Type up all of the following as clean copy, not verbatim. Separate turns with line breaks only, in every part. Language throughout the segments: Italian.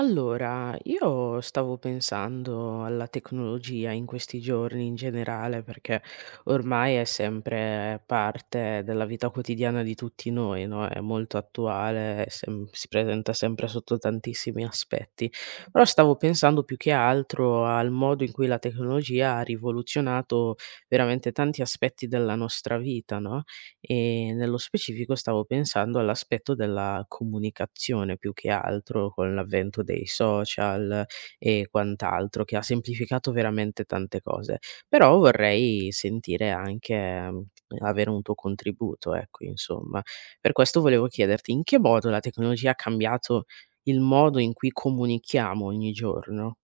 Allora, io stavo pensando alla tecnologia in questi giorni in generale, perché ormai è sempre parte della vita quotidiana di tutti noi, no? È molto attuale, si presenta sempre sotto tantissimi aspetti. Però stavo pensando più che altro al modo in cui la tecnologia ha rivoluzionato veramente tanti aspetti della nostra vita, no? E nello specifico stavo pensando all'aspetto della comunicazione più che altro con l'avvento dei social e quant'altro, che ha semplificato veramente tante cose. Però vorrei sentire anche, avere un tuo contributo, ecco, insomma. Per questo volevo chiederti in che modo la tecnologia ha cambiato il modo in cui comunichiamo ogni giorno?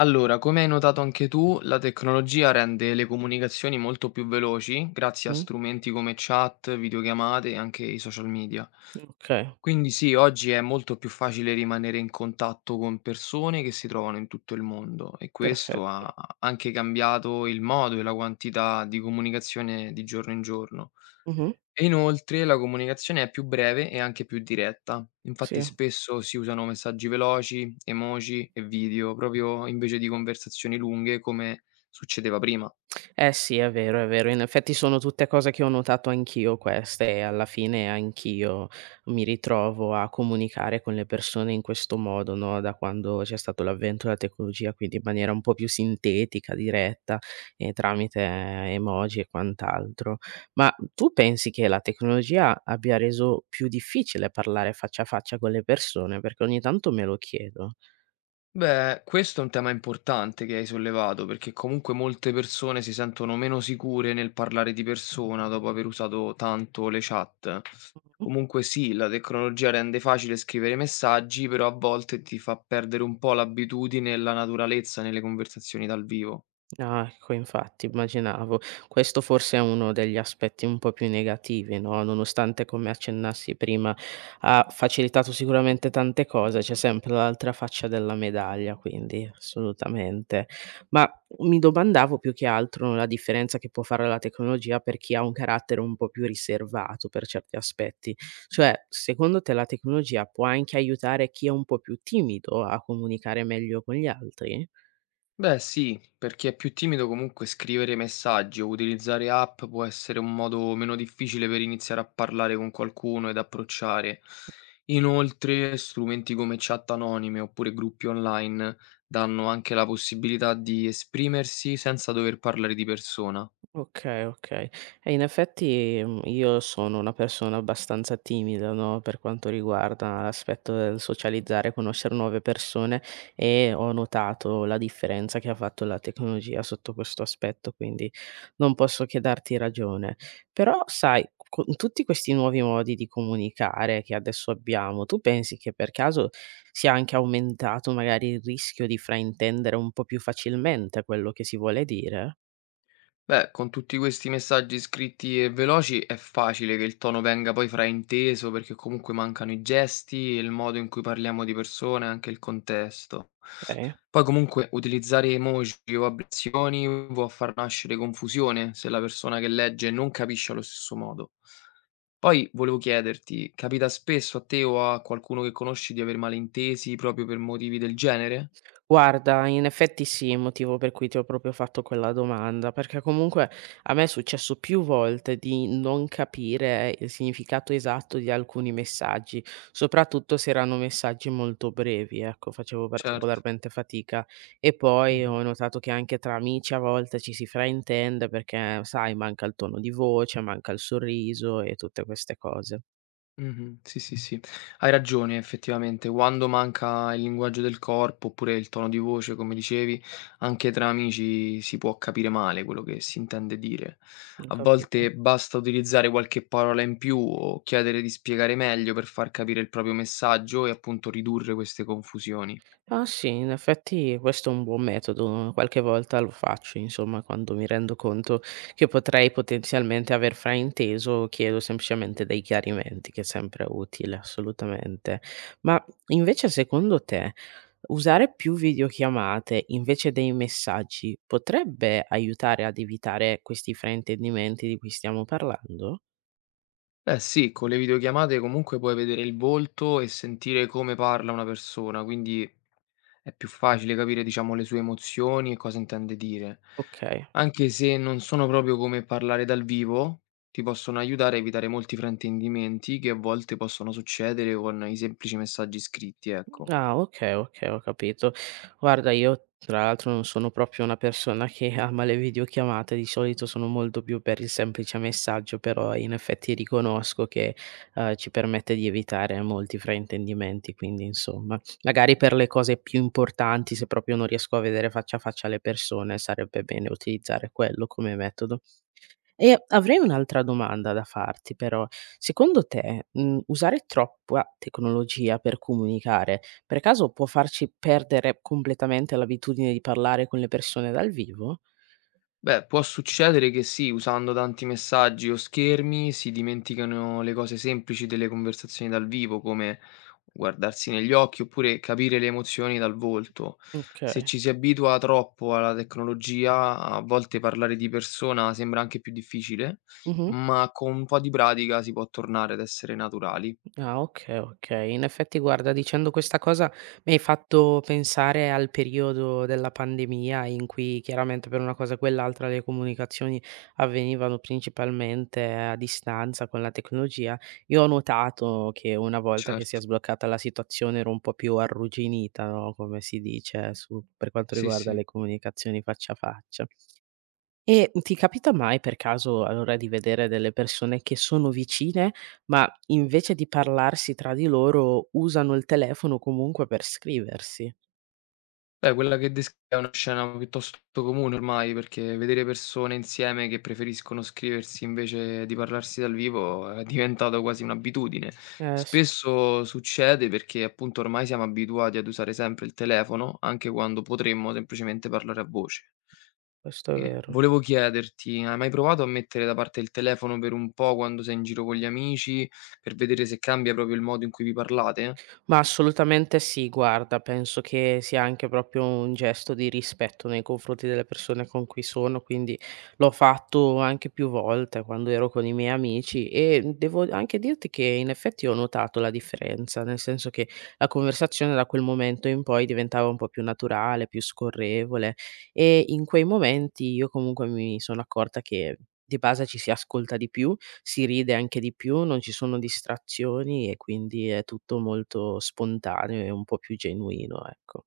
Allora, come hai notato anche tu, la tecnologia rende le comunicazioni molto più veloci grazie a
Mh,
strumenti come chat, videochiamate e anche i social media.
okay,
Quindi sì, oggi è molto più facile rimanere in contatto con persone che si trovano in tutto il mondo e questo ha
perfetto.
ha anche cambiato il modo e la quantità di comunicazione di giorno in giorno.
Mh-mh,
E inoltre la comunicazione è più breve e anche più diretta. Infatti
sì.
spesso si usano messaggi veloci, emoji e video, proprio invece di conversazioni lunghe come succedeva prima.
Eh sì, è vero, è vero. In effetti sono tutte cose che ho notato anch'io queste e alla fine anch'io mi ritrovo a comunicare con le persone in questo modo, no, da quando c'è stato l'avvento della tecnologia, quindi in maniera un po' più sintetica, diretta e tramite emoji e quant'altro. Ma tu pensi che la tecnologia abbia reso più difficile parlare faccia a faccia con le persone? Perché ogni tanto me lo chiedo.
Beh, questo è un tema importante che hai sollevato, perché comunque molte persone si sentono meno sicure nel parlare di persona dopo aver usato tanto le chat. Comunque sì, la tecnologia rende facile scrivere messaggi, però a volte ti fa perdere un po' l'abitudine e la naturalezza nelle conversazioni dal vivo.
Ah, ecco, infatti immaginavo. Questo forse è uno degli aspetti un po' più negativi, no, nonostante come accennassi prima ha facilitato sicuramente tante cose, c'è sempre l'altra faccia della medaglia, quindi assolutamente. Ma mi domandavo più che altro la differenza che può fare la tecnologia per chi ha un carattere un po' più riservato per certi aspetti. Cioè, secondo te la tecnologia può anche aiutare chi è un po' più timido a comunicare meglio con gli altri?
Beh sì, per chi è più timido comunque scrivere messaggi o utilizzare app può essere un modo meno difficile per iniziare a parlare con qualcuno ed approcciare. Inoltre, strumenti come chat anonime oppure gruppi online danno anche la possibilità di esprimersi senza dover parlare di persona.
Okay, okay. E in effetti, io sono una persona abbastanza timida, no, per quanto riguarda l'aspetto del socializzare, conoscere nuove persone e ho notato la differenza che ha fatto la tecnologia sotto questo aspetto, quindi non posso che darti ragione. Però sai, con tutti questi nuovi modi di comunicare che adesso abbiamo, tu pensi che per caso sia anche aumentato magari il rischio di fraintendere un po' più facilmente quello che si vuole dire?
Beh, con tutti questi messaggi scritti e veloci è facile che il tono venga poi frainteso perché comunque mancano i gesti, il modo in cui parliamo di persone e anche il contesto.
Okay.
Poi comunque utilizzare emoji o abbreviazioni può far nascere confusione se la persona che legge non capisce allo stesso modo. Poi volevo chiederti, capita spesso a te o a qualcuno che conosci di aver malintesi proprio per motivi del genere?
Guarda, in effetti sì, motivo per cui ti ho proprio fatto quella domanda, perché comunque a me è successo più volte di non capire il significato esatto di alcuni messaggi, soprattutto se erano messaggi molto brevi, ecco, facevo
Certo.
particolarmente fatica. E poi
Mhm.
ho notato che anche tra amici a volte ci si fraintende perché, sai, manca il tono di voce, manca il sorriso e tutte queste cose.
Mh-mh. Sì, sì, sì. Hai ragione effettivamente, quando manca il linguaggio del corpo, oppure il tono di voce, come dicevi, anche tra amici si può capire male quello che si intende dire.
Ho
A
capito.
volte basta utilizzare qualche parola in più o chiedere di spiegare meglio per far capire il proprio messaggio e appunto ridurre queste confusioni.
Ah sì, in effetti questo è un buon metodo, qualche volta lo faccio, insomma, quando mi rendo conto che potrei potenzialmente aver frainteso, chiedo semplicemente dei chiarimenti, che è sempre utile, assolutamente. Ma invece secondo te usare più videochiamate invece dei messaggi potrebbe aiutare ad evitare questi fraintendimenti di cui stiamo parlando?
Beh sì, con le videochiamate comunque puoi vedere il volto e sentire come parla una persona, quindi è più facile capire, diciamo, le sue emozioni e cosa intende dire.
Ok.
Anche se non sono proprio come parlare dal vivo, ti possono aiutare a evitare molti fraintendimenti che a volte possono succedere con i semplici messaggi scritti, ecco.
Ah, okay, okay, ho capito. Guarda, io tra l'altro non sono proprio una persona che ama le videochiamate, di solito sono molto più per il semplice messaggio, però in effetti riconosco che, ci permette di evitare molti fraintendimenti, quindi insomma, magari per le cose più importanti, se proprio non riesco a vedere faccia a faccia le persone, sarebbe bene utilizzare quello come metodo. E avrei un'altra domanda da farti però. Secondo te, usare troppa tecnologia per comunicare, per caso può farci perdere completamente l'abitudine di parlare con le persone dal vivo?
Beh, può succedere che sì, usando tanti messaggi o schermi si dimenticano le cose semplici delle conversazioni dal vivo, come guardarsi negli occhi oppure capire le emozioni dal volto. Se
Okay.
ci si abitua troppo alla tecnologia, a volte parlare di persona sembra anche più difficile,
Mh-mh.
ma con un po' di pratica si può tornare ad essere naturali.
Ah, okay, okay. In effetti guarda, dicendo questa cosa mi hai fatto pensare al periodo della pandemia in cui chiaramente per una cosa o quell'altra le comunicazioni avvenivano principalmente a distanza con la tecnologia. Io ho notato che una volta che si
Certo,
è sbloccata la situazione ero un po' più arrugginita, no, come si dice su per quanto
sì,
riguarda
sì.
le comunicazioni faccia a faccia. E ti capita mai per caso allora di vedere delle persone che sono vicine, ma invece di parlarsi tra di loro usano il telefono comunque per scriversi?
Beh, quella che descrivi è una scena piuttosto comune ormai, perché vedere persone insieme che preferiscono scriversi invece di parlarsi dal vivo è diventata quasi un'abitudine.
Eh sì,
Spesso succede perché appunto ormai siamo abituati ad usare sempre il telefono, anche quando potremmo semplicemente parlare a voce.
questo è
E
vero.
volevo chiederti, hai mai provato a mettere da parte il telefono per un po' quando sei in giro con gli amici, per vedere se cambia proprio il modo in cui vi parlate?
Ma assolutamente sì, guarda, penso che sia anche proprio un gesto di rispetto nei confronti delle persone con cui sono, quindi l'ho fatto anche più volte quando ero con i miei amici e devo anche dirti che in effetti ho notato la differenza, nel senso che la conversazione da quel momento in poi diventava un po' più naturale, più scorrevole e in quei momenti io comunque mi sono accorta che di base ci si ascolta di più, si ride anche di più, non ci sono distrazioni e quindi è tutto molto spontaneo e un po' più genuino, ecco.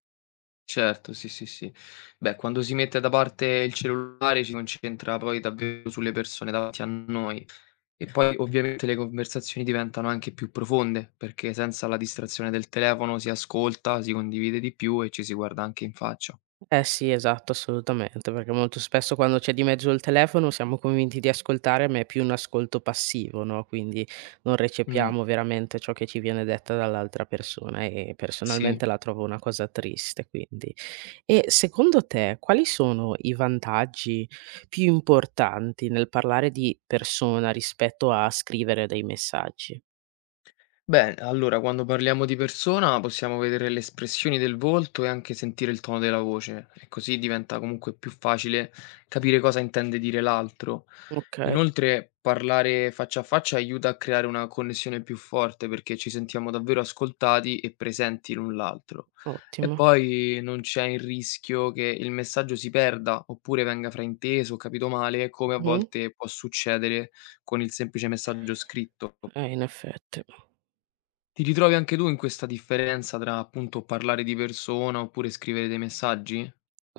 Certo, sì, sì, sì. Beh, quando si mette da parte il cellulare ci concentra poi davvero sulle persone davanti a noi e poi ovviamente le conversazioni diventano anche più profonde, perché senza la distrazione del telefono si ascolta, si condivide di più e ci si guarda anche in faccia.
Eh sì, esatto, assolutamente, perché molto spesso quando c'è di mezzo il telefono siamo convinti di ascoltare, ma è più un ascolto passivo, no, quindi non
Mh,
recepiamo veramente ciò che ci viene detta dall'altra persona e
sì.
personalmente la trovo una cosa triste, quindi. E secondo te quali sono i vantaggi più importanti nel parlare di persona rispetto a scrivere dei messaggi?
Beh, allora quando parliamo di persona possiamo vedere le espressioni del volto e anche sentire il tono della voce, e così diventa comunque più facile capire cosa intende dire l'altro.
Okay,
Inoltre, parlare faccia a faccia aiuta a creare una connessione più forte perché ci sentiamo davvero ascoltati e presenti l'un l'altro. E
ottimo.
poi non c'è il rischio che il messaggio si perda oppure venga frainteso o capito male, come a
Mh-mh.
volte può succedere con il semplice messaggio scritto.
In effetti.
Ti ritrovi anche tu in questa differenza tra, appunto, parlare di persona oppure scrivere dei messaggi?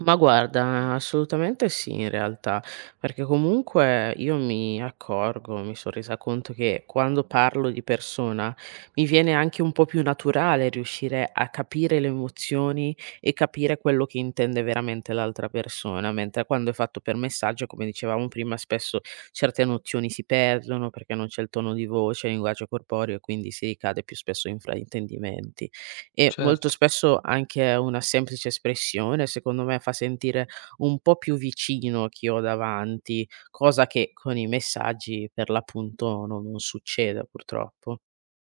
Ma guarda, assolutamente sì in realtà, perché comunque io mi accorgo, mi son resa conto che quando parlo di persona mi viene anche un po' più naturale riuscire a capire le emozioni e capire quello che intende veramente l'altra persona, mentre quando è fatto per messaggio, come dicevamo prima, spesso certe nozioni si perdono perché non c'è il tono di voce, il linguaggio corporeo e quindi si ricade più spesso in fraintendimenti e molto
Certo.
spesso anche una semplice espressione, secondo me, fa sentire un po' più vicino chi ho davanti, cosa che con i messaggi per l'appunto no non succede purtroppo.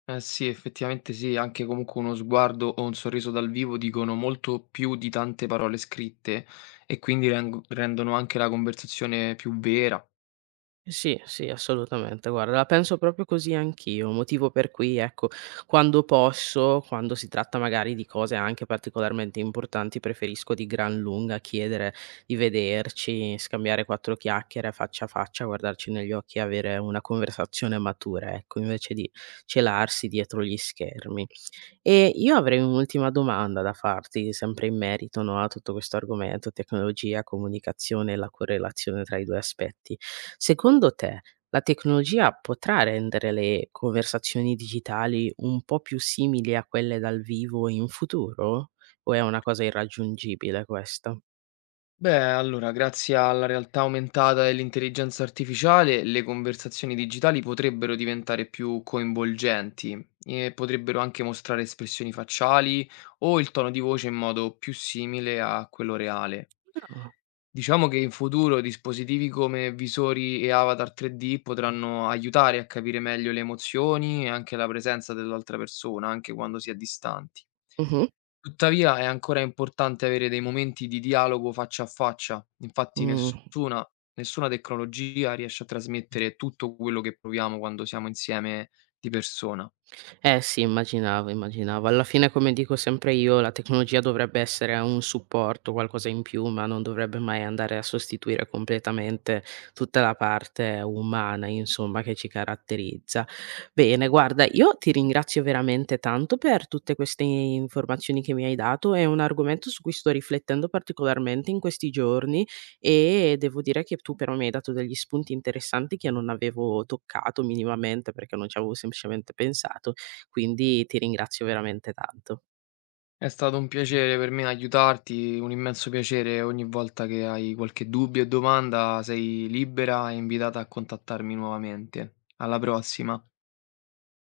Eh sì, effettivamente sì, anche comunque uno sguardo o un sorriso dal vivo dicono molto più di tante parole scritte e quindi reng rendono anche la conversazione più vera.
Sì, sì, assolutamente. Guarda, la penso proprio così anch'io, motivo per cui, ecco, quando posso, quando si tratta magari di cose anche particolarmente importanti, preferisco di gran lunga chiedere di vederci, scambiare quattro chiacchiere faccia a faccia, guardarci negli occhi e avere una conversazione matura, ecco, invece di celarsi dietro gli schermi. E io avrei un'ultima domanda da farti, sempre in merito, no, a tutto questo argomento, tecnologia, comunicazione e la correlazione tra i 2 aspetti. Secondo te, la tecnologia potrà rendere le conversazioni digitali un po' più simili a quelle dal vivo in futuro? O è una cosa irraggiungibile questa?
Beh, allora, grazie alla realtà aumentata e all'intelligenza artificiale, le conversazioni digitali potrebbero diventare più coinvolgenti e potrebbero anche mostrare espressioni facciali o il tono di voce in modo più simile a quello reale.
Ah.
Diciamo che in futuro dispositivi come visori e avatar 3D potranno aiutare a capire meglio le emozioni e anche la presenza dell'altra persona, anche quando si è distanti.
Mh-mh.
Tuttavia è ancora importante avere dei momenti di dialogo faccia a faccia, infatti
Mh.
nessuna tecnologia riesce a trasmettere tutto quello che proviamo quando siamo insieme di persona.
Eh sì, immaginavo, immaginavo. Alla fine, come dico sempre io, la tecnologia dovrebbe essere un supporto, qualcosa in più, ma non dovrebbe mai andare a sostituire completamente tutta la parte umana, insomma, che ci caratterizza. Bene, guarda, io ti ringrazio veramente tanto per tutte queste informazioni che mi hai dato. È un argomento su cui sto riflettendo particolarmente in questi giorni e devo dire che tu però mi hai dato degli spunti interessanti che non avevo toccato minimamente perché non ci avevo semplicemente pensato, quindi ti ringrazio veramente tanto.
È stato un piacere per me aiutarti, un immenso piacere ogni volta che hai qualche dubbio o domanda sei libera e invitata a contattarmi nuovamente. Alla prossima.